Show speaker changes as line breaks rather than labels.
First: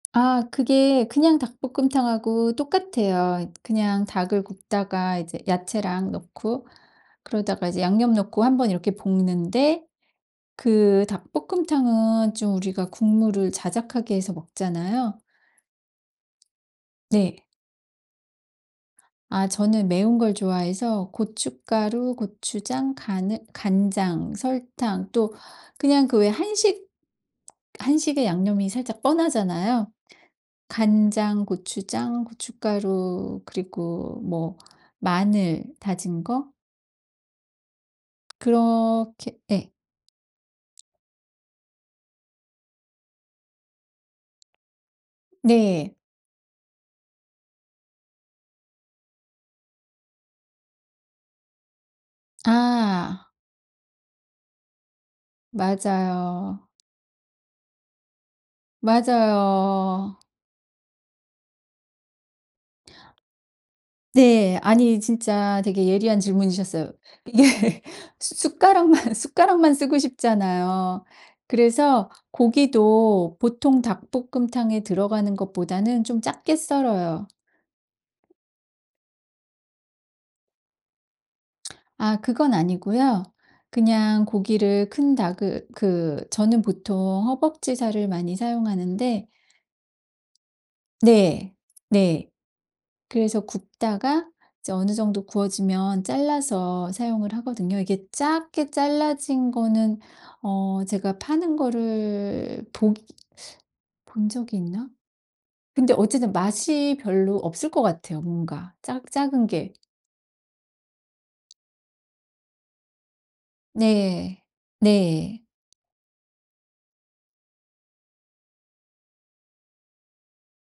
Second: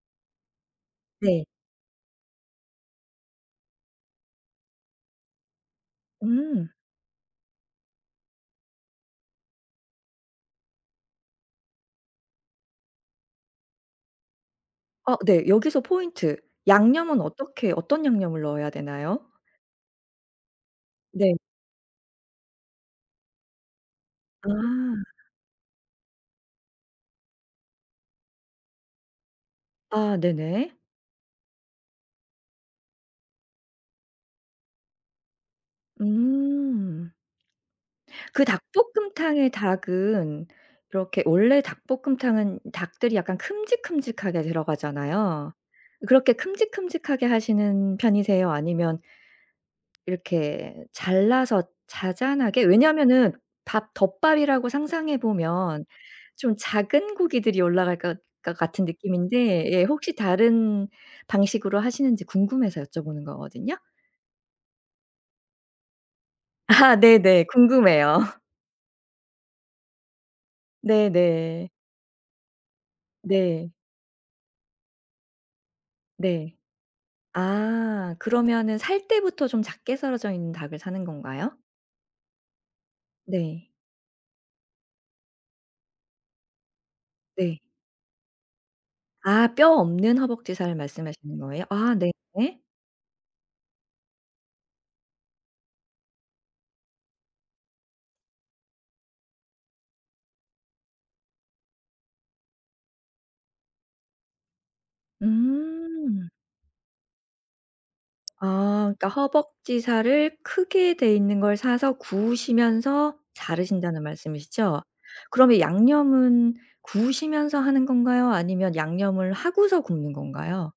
아 그게 그냥
네.
닭볶음탕하고 똑같아요. 그냥 닭을 굽다가 이제 야채랑 넣고
음.
그러다가 이제 양념 넣고 한번 이렇게 볶는데 그 닭볶음탕은 좀 우리가 국물을 자작하게 해서
아.
먹잖아요.
네. 여기서 포인트, 양념은
네.
어떻게 어떤 양념을 넣어야 되나요?
아 저는 매운 걸 좋아해서
네.
고춧가루, 고추장, 가느 간장, 설탕
아.
또 그냥 그 왜 한식 한식의 양념이 살짝 뻔하잖아요.
아. 네네.
간장, 고추장, 고춧가루 그리고 뭐 마늘 다진 거.
음. 그
그렇게
닭볶음탕의
예.
닭은 이렇게 원래 닭볶음탕은 닭들이 약간 큼직큼직하게 들어가잖아요.
네.
그렇게 큼직큼직하게 하시는 편이세요 아니면 이렇게 잘라서 자잔하게
아.
왜냐하면은 밥 덮밥이라고 상상해 보면 좀
맞아요.
작은 고기들이 올라갈 것 것 같은 느낌인데 예 혹시
맞아요.
다른 방식으로 하시는지 궁금해서 여쭤보는 거거든요.
네. 아니 진짜 되게 예리한 질문이셨어요.
아. 네네.
예.
궁금해요.
수 숟가락만, 숟가락만 쓰고 싶잖아요.
네네.
그래서 고기도
네.
보통 닭볶음탕에 들어가는 것보다는 좀
네.
작게 썰어요.
아. 그러면은 살 때부터 좀 작게 썰어져 있는 닭을 사는 건가요?
아 그건 아니고요.
네.
그냥 고기를 큰 닭을 그 저는 보통
네.
허벅지 살을 많이 사용하는데
아. 뼈 없는 허벅지살을 말씀하시는
네.
거예요? 아 네.
네. 그래서 굽다가 이제 어느 정도 구워지면 잘라서 사용을 하거든요. 이게 작게 잘라진 거는 어 제가 파는 거를 복 본 적이 있나? 근데
음.
어쨌든 맛이 별로 없을 것 같아요 뭔가
아. 그러니까
작 작은 게.
허벅지 살을 크게 돼 있는 걸 사서 구우시면서 자르신다는
네.
말씀이시죠.
네.
그러면 양념은 구우시면서 하는 건가요, 아니면 양념을 하고서 굽는 건가요?